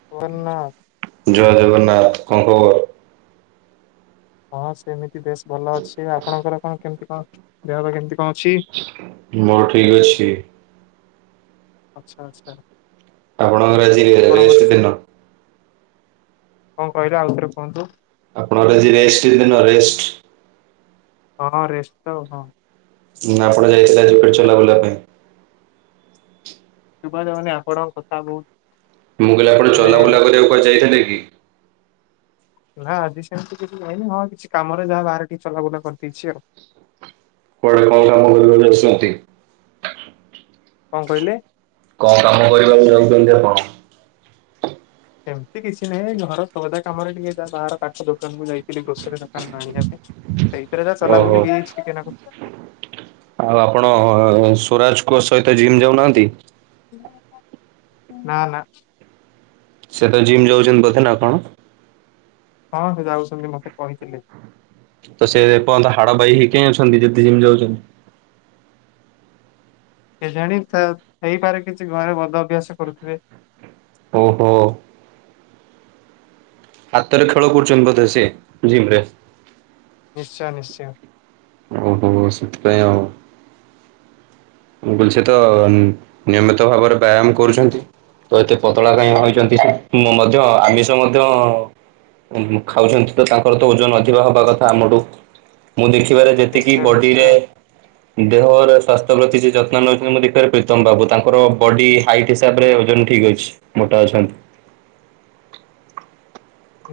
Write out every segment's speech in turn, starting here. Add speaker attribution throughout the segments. Speaker 1: [inaudible]
Speaker 2: ଜୟ ଜଗନ୍ନାଥ କଣ ଖବର?
Speaker 1: ହଁ ସେମିତି ବେଶ ଭଲ ଅଛି ଆପଣଙ୍କର କଣ କେମିତି କଣ ଦେହ ପା କେମିତି କଣ ଅଛି?
Speaker 2: ମୁଁ ଠିକ୍ ଅଛି।
Speaker 1: ଆଚ୍ଛା ଆଚ୍ଛା।
Speaker 2: ଆପଣଙ୍କର ଆଜି
Speaker 1: ଆପଣଙ୍କ
Speaker 2: ରେଷ୍ଟ ଦିନ?
Speaker 1: କଣ କହିଲେ ଆଉ ଥରେ କୁହନ୍ତୁ?
Speaker 2: ଆପଣଙ୍କର ଆଜି ରେଷ୍ଟ ଦିନ ରେଷ୍ଟ?
Speaker 1: ହଁ ରେଷ୍ଟ ତ ଆଉ ହଁ।
Speaker 2: ନା ଆପଣ ଯାଇଥିଲେ ଆଜି କୁଆଡେ ଚଲାବୁଲା ପାଇଁ?
Speaker 1: ଶୁଭାଯାଉନି ଆପଣଙ୍କ କଥା ବହୁତ୍।
Speaker 2: ମୁଁ କହିଲି ଆପଣ ଚଲାବୁଲା କରିବାକୁ କୁଆଡେ ଯାଇଥିଲେ କି?
Speaker 1: ନା ଆଜି ସେମତି କିଛି ଯାଇନି ହଁ କିଛି କାମରେ ଯାହା ବାହାରେ ଟିକେ ଚଲାବୁଲା କରିଦେଇଛି ଆଉ।
Speaker 2: କୁଆଡେ କଣ କାମ କରିବାକୁ ଯାଉଛନ୍ତି?
Speaker 1: କଣ କହିଲେ?
Speaker 2: କଣ କାମ କରିବାକୁ ଯାଉଛନ୍ତି ଆପଣ?
Speaker 1: ସେମତି କିଛି ନାହିଁ ଘର ସଉଦା କାମରେ ଟିକେ ଯାହା ବାହାର ପାଖ ଦୋକାନକୁୁ ଯାଇଥିଲି ଗ୍ରୋସରୀ ଦୋକାନରୁ ଆଣିବା ପାଇଁ। ସେଇଥିରେ
Speaker 2: ଓହୋ
Speaker 1: ଚଲାବୁଲି ହେଇଛି ଟିକେ ନାକୁ।
Speaker 2: ଆଉ ଆପଣ ସ୍ୱରାଜ୍ କୋ ସହିତ ଜିମ୍ ଯାଉନାହାନ୍ତି?
Speaker 1: ନା ନା।
Speaker 2: ସେ ତ ଜିମ୍ ଯାଉଛନ୍ତି ବୋଧେ ନା କଣ?
Speaker 1: ହଁ ସେ ଯାଉଛନ୍ତି ମତେ କହିଥିଲେ।
Speaker 2: ତ ସେ ଏପର୍ଯ୍ୟନ୍ତ ହାଡ ବାଇ ହେଇ କାଇଁ ଅଛନ୍ତି ଯଦି ଜିମ୍ ଯାଉଛନ୍ତି?
Speaker 1: କେଜାଣି ହେଇପାରେ କିଛି ଘରେ ବଦ ଅଭ୍ୟାସ କରୁଥିବେ।
Speaker 2: ଓହୋ। ହାତରେ ଖେଳ କରୁଛନ୍ତି ବୋଧେ ସିଏ ଜିମ୍ ରେ?
Speaker 1: ନିଶ୍ଚୟ ନିଶ୍ଚୟ।
Speaker 2: ଓହୋ ସେଥିପାଇଁ ଆଉ। ମୁଁ କହିଲି ସେ ତ ନିୟମିତ ଭାବରେ ବ୍ୟାୟାମ କରୁଛନ୍ତି। ତ ଏତେ ପତଳା କାଇଁ ହୋଇଛନ୍ତି ମଧ୍ୟ ଆମିଷ ମଧ୍ୟ ଖାଉଛନ୍ତି ତ ତାଙ୍କର ତ ଓଜନ ଅଧିକା ହବା କଥା ଆମଠୁ। ମୁଁ ଦେଖିବାରେ ଯେତିକି ବଡିରେ
Speaker 1: ନିଶ୍ଚୟ
Speaker 2: ଦେହର ସ୍ଵାସ୍ଥ୍ୟ ପ୍ରତି ଯେ ଯତ୍ନ ନେଉଛନ୍ତି ମୁଁ ଦେଖିବାରେ ପ୍ରୀତମ ବାବୁ ତାଙ୍କର ବଡି ହାଇଟ୍ ହିସାବରେ ଓଜନ ଠିକ୍ ଅଛି ମୋଟା ଅଛନ୍ତି।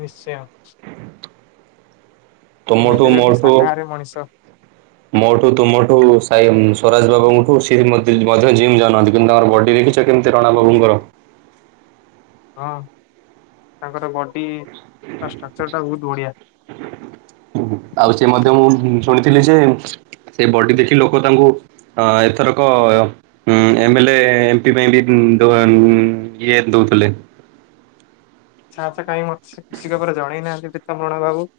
Speaker 1: ନିଶ୍ଚୟ।
Speaker 2: ତମଠୁ
Speaker 1: ଏମିତିରେ ବି
Speaker 2: ମୋଠୁ
Speaker 1: ଶାକାହାରୀ ମଣିଷ।
Speaker 2: ମୋଠୁ ତୁମଠୁ ସାଇ ସ୍ୱରାଜ ବାବୁଙ୍କଠୁ ସିଏ ମଧ୍ୟ ଜିମ୍ ଯାଉନାହାନ୍ତି କିନ୍ତୁ ତାଙ୍କର ବଡି ଦେଖିଛ? କେମତି ରଣା [inaudible]
Speaker 1: ହଁ ତାଙ୍କର ବଡି ଷ୍ଟ୍ରକ୍ଚର ଟା ବହୁତ ବଢ଼ିଆ।
Speaker 2: ଆଉ ସେ ମଧ୍ୟ ମୁଁ ଶୁଣିଥିଲି ଯେ ସେ ବଡି ଦେଖି ଲୋକ ତାଙ୍କୁ ଅ ଏଥରକ ହଁ ଏମ୍ ଏ ଲେ ଏମ୍ ପି ପାଇଁ ବି ଇଏ ଦଉଥିଲେ।
Speaker 1: ଆଚ୍ଛା ଆଚ୍ଛା କାଇଁ ମତେ ସିଏ ଖୁସି ଖବର ଜଣେଇନାହାନ୍ତି ପୀତମ୍ୱର ବାବୁ।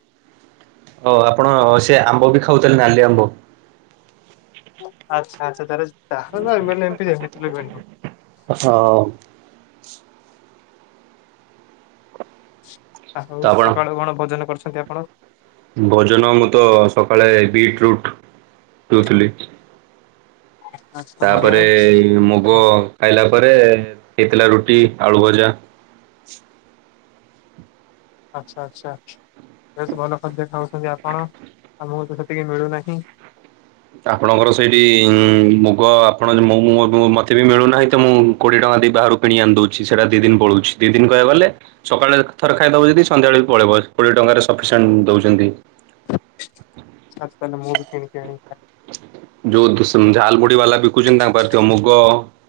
Speaker 2: ଓ ଆପଣ ସେ ଆମ୍ବ ବି ଖାଉଥିଲେ ନାଲି ଆମ୍ବ।
Speaker 1: ଆଚ୍ଛା ଆଚ୍ଛା ତାର ତାହାଲେ ଏମ୍ ଏ ଲେ ଏମ୍ ପି ଏମିତି ରେ [inaudible]
Speaker 2: ହଁ।
Speaker 1: ଆଉ
Speaker 2: ତ ଆପଣ
Speaker 1: ସକାଳୁ କଣ ଭୋଜନ କରୁଛନ୍ତି ଆପଣ?
Speaker 2: ଭୋଜନ ମୁଁ ତ ସକାଳେ ବିଟ୍ ରୁଟ୍ ପିଉଥିଲି।
Speaker 1: ଆଚ୍ଛା ବଢିଆ
Speaker 2: ତାପରେ ମୁଗ
Speaker 1: ଭଲ।
Speaker 2: ଖାଇଲା ପରେ ହେଇଥିଲା ରୁଟି ଆଳୁ ଭଜା।
Speaker 1: ଆଚ୍ଛା ଆଚ୍ଛା ଯେହେତୁ ଭଲ ଖାଦ୍ୟ ଖାଉଛନ୍ତି ଆପଣ ଆମକୁ ତ ସେତିକି ମିଳୁନାହିଁ।
Speaker 2: ଆପଣଙ୍କର ସେଇଠି ମୁଗ ଆପଣ ମୁଁ ମୁଁ ମୁଁ ମତେ ବି ମିଳୁନାହିଁ ତ ମୁଁ କୋଡିଏ ଟଙ୍କା ଦେଇ ବାହାରୁ କିଣି ଆଣି ଦଉଛି ସେଟା ଦିଦିନି ପଳଉଛି ଦିଦିନି କହିବା ଗଲେ ସକାଳେ ଥରେ ଖାଇ ଦଵଜଦି ସନ୍ଧ୍ୟାବେଳେ ବି ପଳେଇବ କୋଡିଏ ଟଙ୍କାରେ ସଫିସିଣ୍ଟ ଦଉଛନ୍ତି।
Speaker 1: ସ ତାହେଲେ ମୁଁ ବି କିଣିକି ଆଣିକି ଖା।
Speaker 2: ଯୋଉ ଝାଲ ମୁଡି ବାଲା ବିକୁଛନ୍ତି ତାଙ୍କ ପାଖରେଥିବ ମୁଗ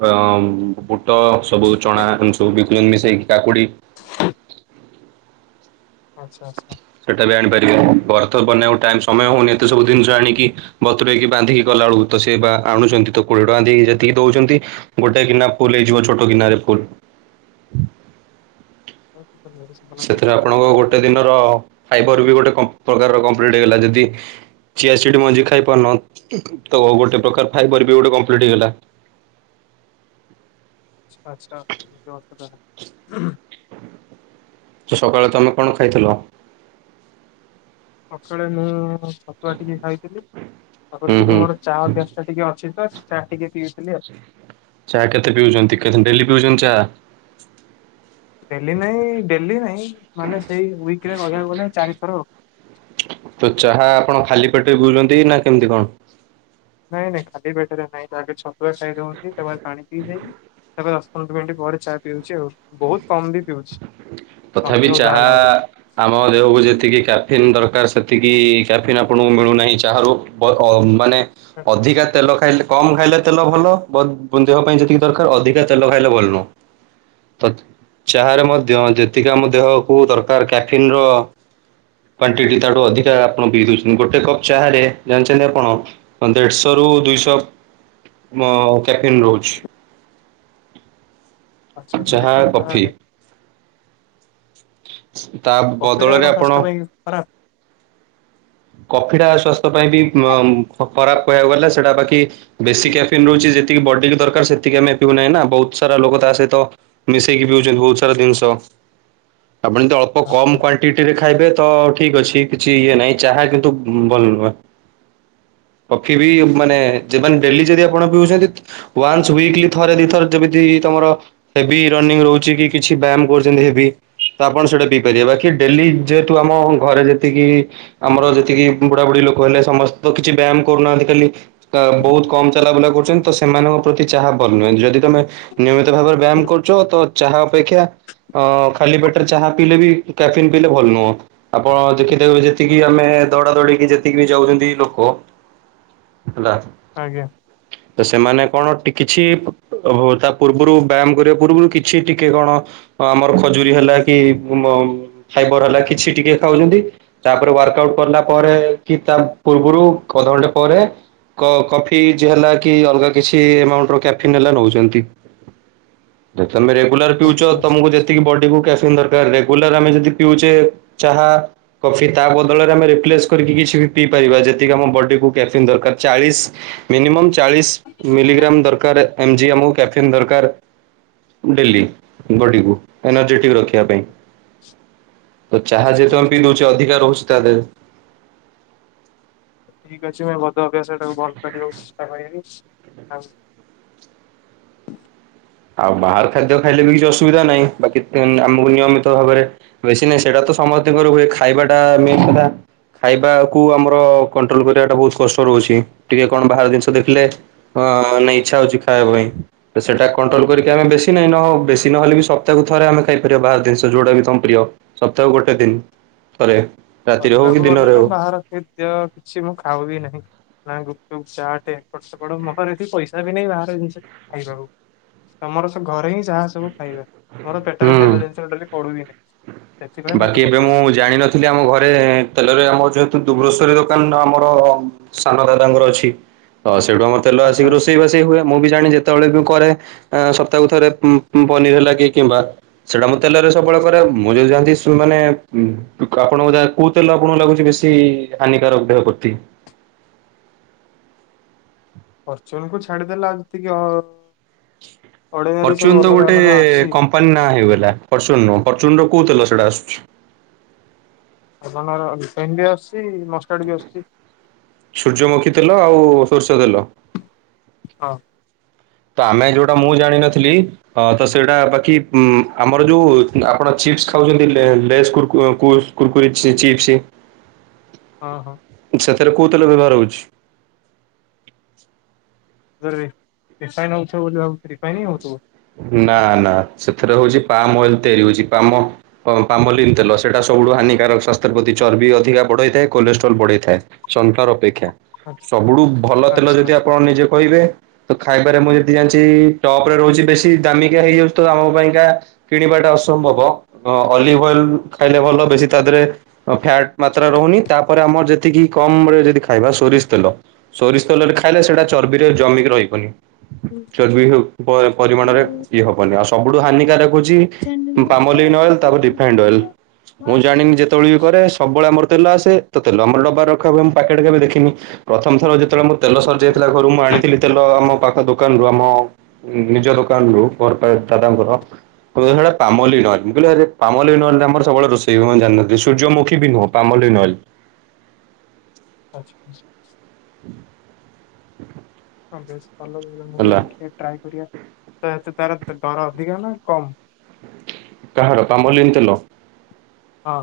Speaker 2: ଅ ବୁଟ, ସବୁ ଚଣା, ଏମିତି ସବୁ ବିକୁଛନ୍ତି ମିଶେଇକି କାକୁଡି
Speaker 1: ଆଚ୍ଛା ଆଚ୍ଛା।
Speaker 2: ସେଟା ବି ଆଣିପାରିବେନି ବର୍ତ ବନେଇବାକୁ ଟାଇ ସମୟ ହଉନି ଏତେ ସବୁ ଜିନିଷ ଆଣିକି ବତୁରେଇକି ବାନ୍ଧିକି। ଗଲା ବେଳକୁ ତ ସେ ବା ଆଣୁଛନ୍ତି ତ କୋଡିଏ ଟଙ୍କା ଦେଇକି ଯେତିକି ଦଉଛନ୍ତି ଗୋଟେ ଗିନା ଫୁଲ ହେଇଯିବ ଛୋଟ ଗିନାରେ ଫୁଲ।
Speaker 1: ହ। [inaudible]
Speaker 2: ସେଥିରେ ଆପଣଙ୍କ ଗୋଟେ ଦିନର ଫାଇବର ବି ଗୋଟେ କଁ ପ୍ରକାର କଂପ୍ଲିଟ୍ ହେଇଗଲା ଯଦି ଚିଆ ସିଡ଼ି ମଞ୍ଜି ଖାଇ ପାରୁନ ତ ଗୋଟେ ପ୍ରକାର ଫାଇବାର ବି ଗୋଟେ କମ୍ପ୍ଲିଟ୍ ହେଇଗଲା।
Speaker 1: ଆଚ୍ଛା ଜହାର ଖା। [inaudible]
Speaker 2: ତ ସକାଳେ ତମେ କଣ ଖାଇଥିଲ?
Speaker 1: ସକାଳେ ମୁଁ ଛତୁଆ ଟିକେ ଖାଇଥିଲି ତାପରେ
Speaker 2: ହୁଁ ହୁଁ
Speaker 1: ଟିକେ ମୋର ଚା ଅଭ୍ୟାସ ଟା ଟିକେ ଅଛି ତ ଚା ଟିକେ ପିଇଥିଲି ଆଉ।
Speaker 2: ସେ। ଚା କେତେ ପିଉଛନ୍ତି କେ ଡେଲି ପିଉଛନ୍ତି ଚା?
Speaker 1: ଡେଲି ନାଇଁ ଡେଲି ନାଇଁ ମାନେ ସେଇ ୱିକରେ କହିବାକୁ ଗଲେ ଚାରିଥରଆଉ।
Speaker 2: ତ ଚାହା ଆପଣ ଖାଲି ପେଟରେ ପିଉଛନ୍ତି ନା କେମିତି କଣ?
Speaker 1: ନାଇଁ ନାଇଁ ଖାଲି ପେଟରେ ନାଇଁ ତ ଆଗେ ଛତୁଆ ଖାଇଦଉଚି ତାପରେ ପାଣି ପିଇଦେଇକି ତାପରେ ଦଶ ପନ୍ଦର ମିନିଟ୍ ପରେ ଚା ପିଉଛି ଆଉ ବହୁତ କମ ବି ପିଉଛି
Speaker 2: ତଥାପି
Speaker 1: ତଣ୍ଟି ଓଦା
Speaker 2: ଚାହା
Speaker 1: ହେଲା ଭଳିଆ।
Speaker 2: ଆମ ଦେହକୁ ଯେତିକି କାର୍ଫିନ୍ ଦରକାର ସେତିକି କାର୍ଫିନ ଆପଣଙ୍କୁ ମିଳୁନାହିଁ ଚାହାରୁ ପ ଅ ମାନେ ଅଧିକା ତେଲ ଖାଇଲେ କମ ଖାଇଲେ ତେଲ ଭଲ ବ ଦେହ ପାଇଁ ଯେତିକି ଦରକାର ଅଧିକା ତେଲ ଖାଇଲେ ଭଲ ନୁହଁ। ତ ଚାହରେ ମଧ୍ୟ ଯେତିକି ଆମ ଦେହକୁ ଦରକାର କାଫିନ ର କ୍ଵାଣ୍ଟିଟି ତାଠୁ ଅଧିକା ଆପଣ ପିଇ ଦଉଛନ୍ତି ଗୋଟେ କପ୍ ଚାହାରେ ଜାଣିଛନ୍ତି ଆପଣ? ଦେଢଶହ ରୁ ଦୁଇଶହ ମ କ୍ୟାପିନ ରହୁଛି।
Speaker 1: ଆଚ୍ଛା ଏମିତି
Speaker 2: ଚାହା
Speaker 1: କଥା
Speaker 2: କଫି
Speaker 1: ତାହେଲେ
Speaker 2: ତା ବଦଳରେ ଆପଣ
Speaker 1: ଖରାପ୍।
Speaker 2: କଫିଟା ସ୍ଵାସ୍ଥ୍ୟ ପାଇଁ ବି ଖରାପ କହିବାକୁ ଗଲେ ସେଟା ବାକି ବେଶୀ କ୍ୟାଫିନ ରହୁଛି ଯେତିକି ବଡିକି ଦରକାର ସେତିକି ଆମେ ପିଉ ନାହିଁ ନା ବହୁତ ସାରା ଲୋକ ତା ସହିତ ମିଶେଇକି ପିଉଛନ୍ତି ବହୁତ ସାରା ଜିନିଷ ଆପଣଜଦି ଅଳ୍ପ
Speaker 1: ଆଚ୍ଛା
Speaker 2: କମ କ୍ଵାଣ୍ଟିଟି ରେ ଖାଇବେ ତ ଠିକ ଅଛି କିଛି ଇଏ ନାହିଁ ଚାହା କିନ୍ତୁ ଭଲ ନୁହେଁ। କଫି ବି ମାନେ ଯେମାନେ ଡେଲି ଯଦି ଆପଣ ପିଉଛନ୍ତି ୱାନ୍ସ ୱିକଲ ଥରେ ଦିଥର ଯେମିତି ତମର ହେଭି ରନିଂ ରହୁଛି କି କିଛି ବ୍ୟାୟାମ କରୁଛନ୍ତି ହେଭି। ତ ଆପଣ ସେଇଟା ପିଇ ପାରିବେ ବାକି ଡେଲି ଯେହେତୁ ଆମ ଘରେ ଯେତିକି ଆମର ଯେତିକି ବୁଢାବୁଢ଼ୀ ଲୋକ ହେଲେ ସମସ୍ତେ ତ କିଛି ବ୍ୟାୟାମ କରୁନାହାଁନ୍ତି ଖାଲି ବହୁତ କମ ଚାଲାବୁଲା କରୁଛନ୍ତି ତ ସେମାନଙ୍କ ପ୍ରତି ଚାହା ଭଲ ନୁହେ ଯଦି ତମେ ନିୟମିତ ଭାବରେ ବ୍ୟାୟାମ କରୁଛ ତ ଚାହା ଅପେକ୍ଷା ଅ ଖାଲି ପେଟରେ ଚାହା ପିଇଲେ ବି କ୍ୟାଫିିନ ପିଇଲେ ଭଲ ନୁହଁ ଆପଣ ଦେଖିଥିବେ ଯେ ଏଠି ଆମେ ଦୌଡା ଦୌଡିକି ଯେତିକି ବି ଯାଉଛନ୍ତି ଲୋକ ହେଲା
Speaker 1: ଆଜ୍ଞା।
Speaker 2: ତ ସେମାନେ କଣ ଟି କିଛି ଓହ ତା ପୂର୍ବରୁ ବ୍ୟାୟାମ କରିବା ପୂର୍ବରୁ କିଛି ଟିକେ କଣ ଅ ଆମର ଖଜୁରୀ ହେଲା କି ମ ଫାଇବର ହେଲା କିଛି ଟିକେ ଖାଉଛନ୍ତି ତାପରେ ୱାର୍କ ଆଉଟ୍ କରିଲା ପରେ କି ତା ପୂର୍ବରୁ ଅଧଘଣ୍ଟେ ପରେ କ କଫି ଚ ହେଲା କି ଅଲଗା କିଛି ଏମାଉଣ୍ଟ ର କ୍ୟାଫିନ୍ ହେଲା ନଉଛନ୍ତି। ତ ତମେ ରେଗୁଲାର ପିଉଚ
Speaker 1: ଆଚ୍ଛା ଆଚ୍ଛା
Speaker 2: ତମକୁ ଯେତିକି ବଡି କୁ କ୍ୟାଫିନ ଦର ତ ରେଗୁଲାର ଆମେ ଯଦି ପିଉଛେ ଚାହା। କଫି ତା ବଦଳରେ ଆମେ ରିପ୍ଲେସ କରିକି କିଛି ବି ପିଇପାରିବା ଯେତିକି ଆମ ବଡିକୁ କ୍ୟାଫିନ୍ ଦରକାର ଚାଳିଶ ମିନିମମ୍ ଚାଳିଶି ମିଲିଗ୍ରାମ୍ ଦରକାର ଏମ୍ ଜି ଆମକୁ କ୍ୟାଫିନ୍ ଦରକାର। ଡେଲି ବଡିକୁ ଏନର୍ଜେଟିକ୍ ରଖିବା ପାଇଁ। ତ ଚାହା
Speaker 1: ନିଶ୍ଚୟ
Speaker 2: ଯେତେବେଳେ
Speaker 1: ନିଶ୍ଚୟ
Speaker 2: ପିଦଉଛି ଅଧିକା ରହୁଛି ତା ଦେହେରେ।
Speaker 1: ଠିକ୍ ଅଛି ମୁଁ ଭଦ ଅଭ୍ୟାସଟାକୁ ବନ୍ଦ କରିବାକୁ ଚେଷ୍ଟା କରିବି ଆ
Speaker 2: ଆଉ ବାହାର ଖାଦ୍ୟ ଖାଇଲେ ବି କିଛି ଅସୁବିଧା ନାହିଁ ବାକି ଆମକୁ ନିୟମିତ ଭାବରେ ବେଶୀ ନାହିଁ ସେଇଟା ତ ସମସ୍ତଙ୍କର ହୁଏ ଖାଇବାଟା ମେନ କଥା ଖାଇବାକୁ ଆମର କଣ୍ଟ୍ରୋଲ କରିବାଟା ବୋହୁତ କଷ୍ଟ ରହୁଛି। ଟିକେ କଣ ବାହାର ଜିନିଷ ଦେଖିଲେ ହଁ ନାଇଁ ଇଚ୍ଛା ହଉଛି ଖାଇବା ପାଇଁ ତ ସେଟା କଣ୍ଟ୍ରୋଲ କରିକି ଆମେ ବେଶୀ ନାଇଁ ନ ହଉ ବେଶୀ ନହେଲେ ବି ସପ୍ତାହକୁ ଥରେ ଆମେ ଖାଇପାରିବା ବାହାର ଜିନିଷ ଯୋଉଟା ବି ତମ ପ୍ରିୟ। ସପ୍ତାହ କୁ ଗୋଟେ ଦିନ ଥରେ ରାତିରେ ହଉ କି ଦିନରେ ହଉ।
Speaker 1: [unintelligible] ସେଥିପାଇଁ କିଛି ମୁଁ ଖାଉବି ନାହିଁ। ନା ଗୁପଚୁପ୍ ଚାଟ ଏପଟ ସେପଟ ମୋ ପାଖରେ ଏତେ ପଇସା ବି ନାହିଁ ବାହାର ଜିନିଷ ଖାଇବାକୁ। ତମର ସେ ଘରେ ହିଁ ଯାହା ସବୁ ଖାଇବା ମୋର ପେଟରେ ତେଲ
Speaker 2: ହୁଁ।
Speaker 1: ଜିନିଷ ଡେଲି ପଡୁହିନାହିଁ।
Speaker 2: ବାକି ଏବେ ମୁଁ ଜାଣିିନଥିଲି ଆମ ଘରେ ତେଲ ରେ ଆମ ଯେହେତୁ ଗୋ ଗ୍ରୋସରି ଦୋକାନ ଆମର ସାନ ଦାଦ ଙ୍କର ଅଛି ତ ସେଇଠୁ ଆମର ତେଲ
Speaker 1: ଆଚ୍ଛା
Speaker 2: ଆସିକି
Speaker 1: ଆଚ୍ଛା।
Speaker 2: ରୋଷେଇ ବାସ ହୁଏ। ମୁଁ ବି ଜାଣି ଯେତେବେଳେ ବି କରେ ସପ୍ତାହ ଥରେ ପନିର ଲାଗି କିମ୍ବା। ସେଟା ମୁଁ ତେଲରେ ସବୁବେଳେ କରେ ମୁଁ ଯଦି ଯାନ୍ତି ଯୋଉମାନେ ଆପଣଙ୍କୁ ଯା କୋଉ ତେଲ ଆପଣଙ୍କୁ ଲାଗୁଛି ବେଶୀ ହାନିକାରକ ଦେହ ପ୍ରତି।
Speaker 1: ଅର୍ଚନା କୁ ଛାଡ଼ିଦେଲା ଯେତିକି ଅ ଅଡିନାରୀ ସବୁ ଅଲଗା ଅଲଗା ଅଛି।
Speaker 2: ନା ହେଇଗଲା ଫର୍ଚୁନ ନୁହଁ ପର୍ଚୁନ କୋଉ ତେଲ ସେଇଟା ଆସୁଚି?
Speaker 1: ଆପଣଙ୍କର ଟେନି ଆସୁଛି ମଷ୍ଟାର୍ଡ ବି ଆସୁଛି।
Speaker 2: ସୂର୍ଯ୍ୟମୁଖୀ ତେଲ ଆଉ ସୋର୍ଷ ତେଲ।
Speaker 1: ହଁ।
Speaker 2: ତ ଆମେ ଯୋଉଟା ମୁଁ ଜାଣିନଥିଲି। ହଁ ତ ସେଇଟା ବାକି ଆମର ଯୋଉ ଆପଣ ଚିପ୍ସ ଖାଉଛନ୍ତି ଲେ ଲେସ୍ କୁର କୁ କୁରକୁରି ଚି ଚୀପ୍ସ।
Speaker 1: ହଁ।
Speaker 2: ସେଥିରେ କଉତେଲ ବ୍ୟବହାର ହେଉଛି?
Speaker 1: ରି ରିଫାଇନ ହେଉଥିବ ବୋଲି ଭାବିଲି ରିଫାଇନ ହି ହେଉଛି।
Speaker 2: ନା ନା ସେଥିରେ ହଉଛି ପାମ ଅଏଲ ତିଆରି ହଉଛି ପାମ ହଁ ପାମଲିନ୍ ତେଲ ସେଇଟା ସବୁଠୁ ହାନିକାରକ ସ୍ୱାସ୍ଥ୍ୟ ପ୍ରତି ଚର୍ବି ଅଧିକା ବଢ଼େଇଥାଏ କୋଲେଷ୍ଟ୍ରୋଲ୍ ବଢେଇଥାଏ। ସନଫ୍ଲାର ଅପେକ୍ଷା ସବୁଠୁ ଭଲ
Speaker 1: ଆଚ୍ଛା
Speaker 2: ତେଲ
Speaker 1: ଆଚ୍ଛା
Speaker 2: ଯଦି
Speaker 1: ଆଚ୍ଛା।
Speaker 2: ଆପଣ ନିଜେ କହିବେ। ତ ଖାଇବାରେ ମୁଁ ଯେତିକି ଜାଣିଛି ଟପ ରେ ରହୁଛି ବେଶୀ ଦାମିକା ହେଇଯାଉଛି ତ ଆମ ପାଇଁକା। କିଣିବାଟା ଅସମ୍ଭବ ଅଲିଭ ଅଏଲ ଖାଇଲେ ଭଲ ବେଶୀ ତା ଧେରେ। ଅ ଫ୍ୟାଟ ମାତ୍ରା ରହୁନି ତାପରେ ଆମର ଯେତିକି କମ ରେ ଯଦି ଖାଇବା ସୋରିଷ ତେଲ। ସୋରିଷ ତେଲରେ ଖାଇଲେ ସେଇଟା ଚର୍ବିରେ ଜମିକି ରହିବନି। ଚର୍ବି ହଉ ପ ପରିମାଣରେ ଇଏ ହବନି ଆଉ ସବୁଠୁ ହାନିକାରକ ହଉଛି ପାମଲିନ୍ ଅଏଲ ତାପରେ ରିଫାଇଣ୍ଡ ଅଏଲ ମୁଁ ଜାଣିନି ଯେ ଯେତେବେଳେ ବି କରେ ସବୁବେଳେ ଆମର ତେଲ ଆସେ ତ ତେଲ ଆମର ଡବାରେ ରଖା ହୁଏ ତ ମୁଁ ପ୍ୟାକେଟ କେବେ ଦେଖିନି ପ୍ରଥମଥର ଯେ ଯେତେବେଳେ ମୁଁ ତେଲ ସରିଯାଇଥିଲା ଘରୁ ମୁଁ ଆଣିଥିଲି ତେଲ ଆମ ପାଖ ଦୋକାନରୁ ଆମ ନିଜ ଲୋକ୍ ପର୍ ପାଏ ଦାଦାଙ୍କର। ସେଟା ପାମଲିନ ଅଏଲ୍ ମୁଁ କହିଲି ଆରେ ପାମଲିନ ଅଏଲ୍ ରେ ଆମର ସବୁବେଳେ ରୋଷେଇ ହୁଏ। ମୁଁ ଜାଣିନଥିଲି ସର୍ଯ୍ୟମୁଖି ବି ପାମଲିନ ଅଏଲ।
Speaker 1: ଆଛା ଆଛା।
Speaker 2: [inaudible]
Speaker 1: ହଁ ବେଶ ଭଲ ମୁଁ ବି
Speaker 2: ହେଲା।
Speaker 1: ଦେଖିବା ଟ୍ରାଏ କରିବା ତ ତାର ଡର ଅଧିକା ହେଲା କମ
Speaker 2: କାହାର ପାମଲିନ୍ ତେଲ।
Speaker 1: ହଁ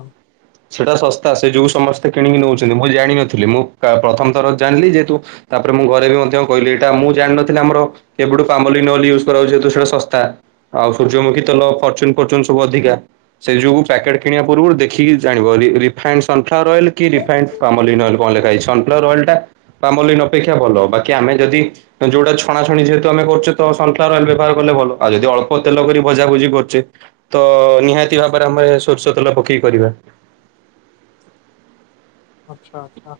Speaker 2: ସେଇଟା ଶସ୍ତା ସେ ଯୋଉ ସମସ୍ତେ କିଣିକି ନେଉଛନ୍ତି ମୁଁ ଜାଣିନଥିଲି ମୁଁ ପ୍ରା ପ୍ରଥମ ଥର ଜାଣିଲି ଯେହେତୁ ତାପରେ ମୁଁ ଘରେ ବି ମଧ୍ୟ କହିଲି ଏଇଟା ମୁଁ ଜାଣିନଥିଲି ଆମର ଏବେଟଠୁ ପାମୋଲିଲିନଲ୍ ୟୁଜ୍ କରାଉଛି ଯେହତୁ ସେଟା ଶସ୍ତା ଆଉ ସୂର୍ଯ୍ୟମୁଖୀ ତେଲ ଫର୍ଚୁନ ଫର୍ଚୁନ ସବୁ ଅଧିକା ସେଇ ଯୋଉ ପ୍ୟାକେଟ୍ କିଣିବା ପୂର୍ବରୁ ଦେଖିକି ଜାଣିବ ରି ରିଫାଇଣ୍ଡ ସନ୍ଫ୍ଲାୱାର ଅଏଲ କି ରଫାଇଣ୍ଡ କାମଲିନ୍ଏ କଣ ଲେଖାହେଇଛି ସନ୍ଫ୍ଲାର ଅଏ୍ ଟା ପାମୋଲିନ ଅପେକ୍ଷା ଭଲ ବାକି ଆମେ ଯଦି ଯୋଉଟା ଛଣାଛଣି ଯେହେତୁ ଆମେ କରଛେ ତ ସନ୍ଫ୍ଲୱାର ଅଏଲ୍ ବ୍ୟବହାର କଲେ ଭଲ ଆଉ ଯଦି ଅଳପ ତେଲ କରି ଭଜାଭୁଜି କରଛେ ତ ନିହାତି ଭାବରେ ଆମେ ସୋରିଷ ତେଲ ପକେଇକି କରିବା
Speaker 1: ଆଚ୍ଛା ଆଚ୍ଛା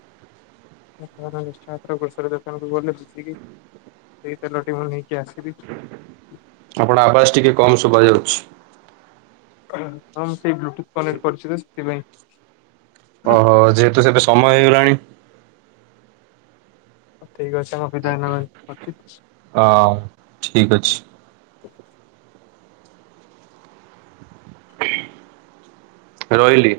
Speaker 1: ଏଥର ନି୍ଚୟ ଆପଣ ଗ୍ରସର ଦୋକାନ ଗଲେ ବୁଝିକି ସେଇ ତେଲଟି ମୁଁ ନେଇକି ଆସିବି
Speaker 2: ଆପଣ ଆବାସ ଟିକେ କମ ଶୁବା ଯାଉଛି
Speaker 1: ହଁ ମୁଁ ସେଇ ବ୍ଲୁଟୁଥ କନେକ୍ଟ କରିଛି ତ ସେଥିପାଇଁ
Speaker 2: ଓହୋ ଯେହେତୁ ସେବେ ସମୟ ହେଇଗଲାଣି
Speaker 1: ଠିକ୍ ଅଛି ତମ ବିଦାଇ ନବା ଅଛିିକ୍
Speaker 2: ହ ଠିକ ଅଛି ରହିଲି।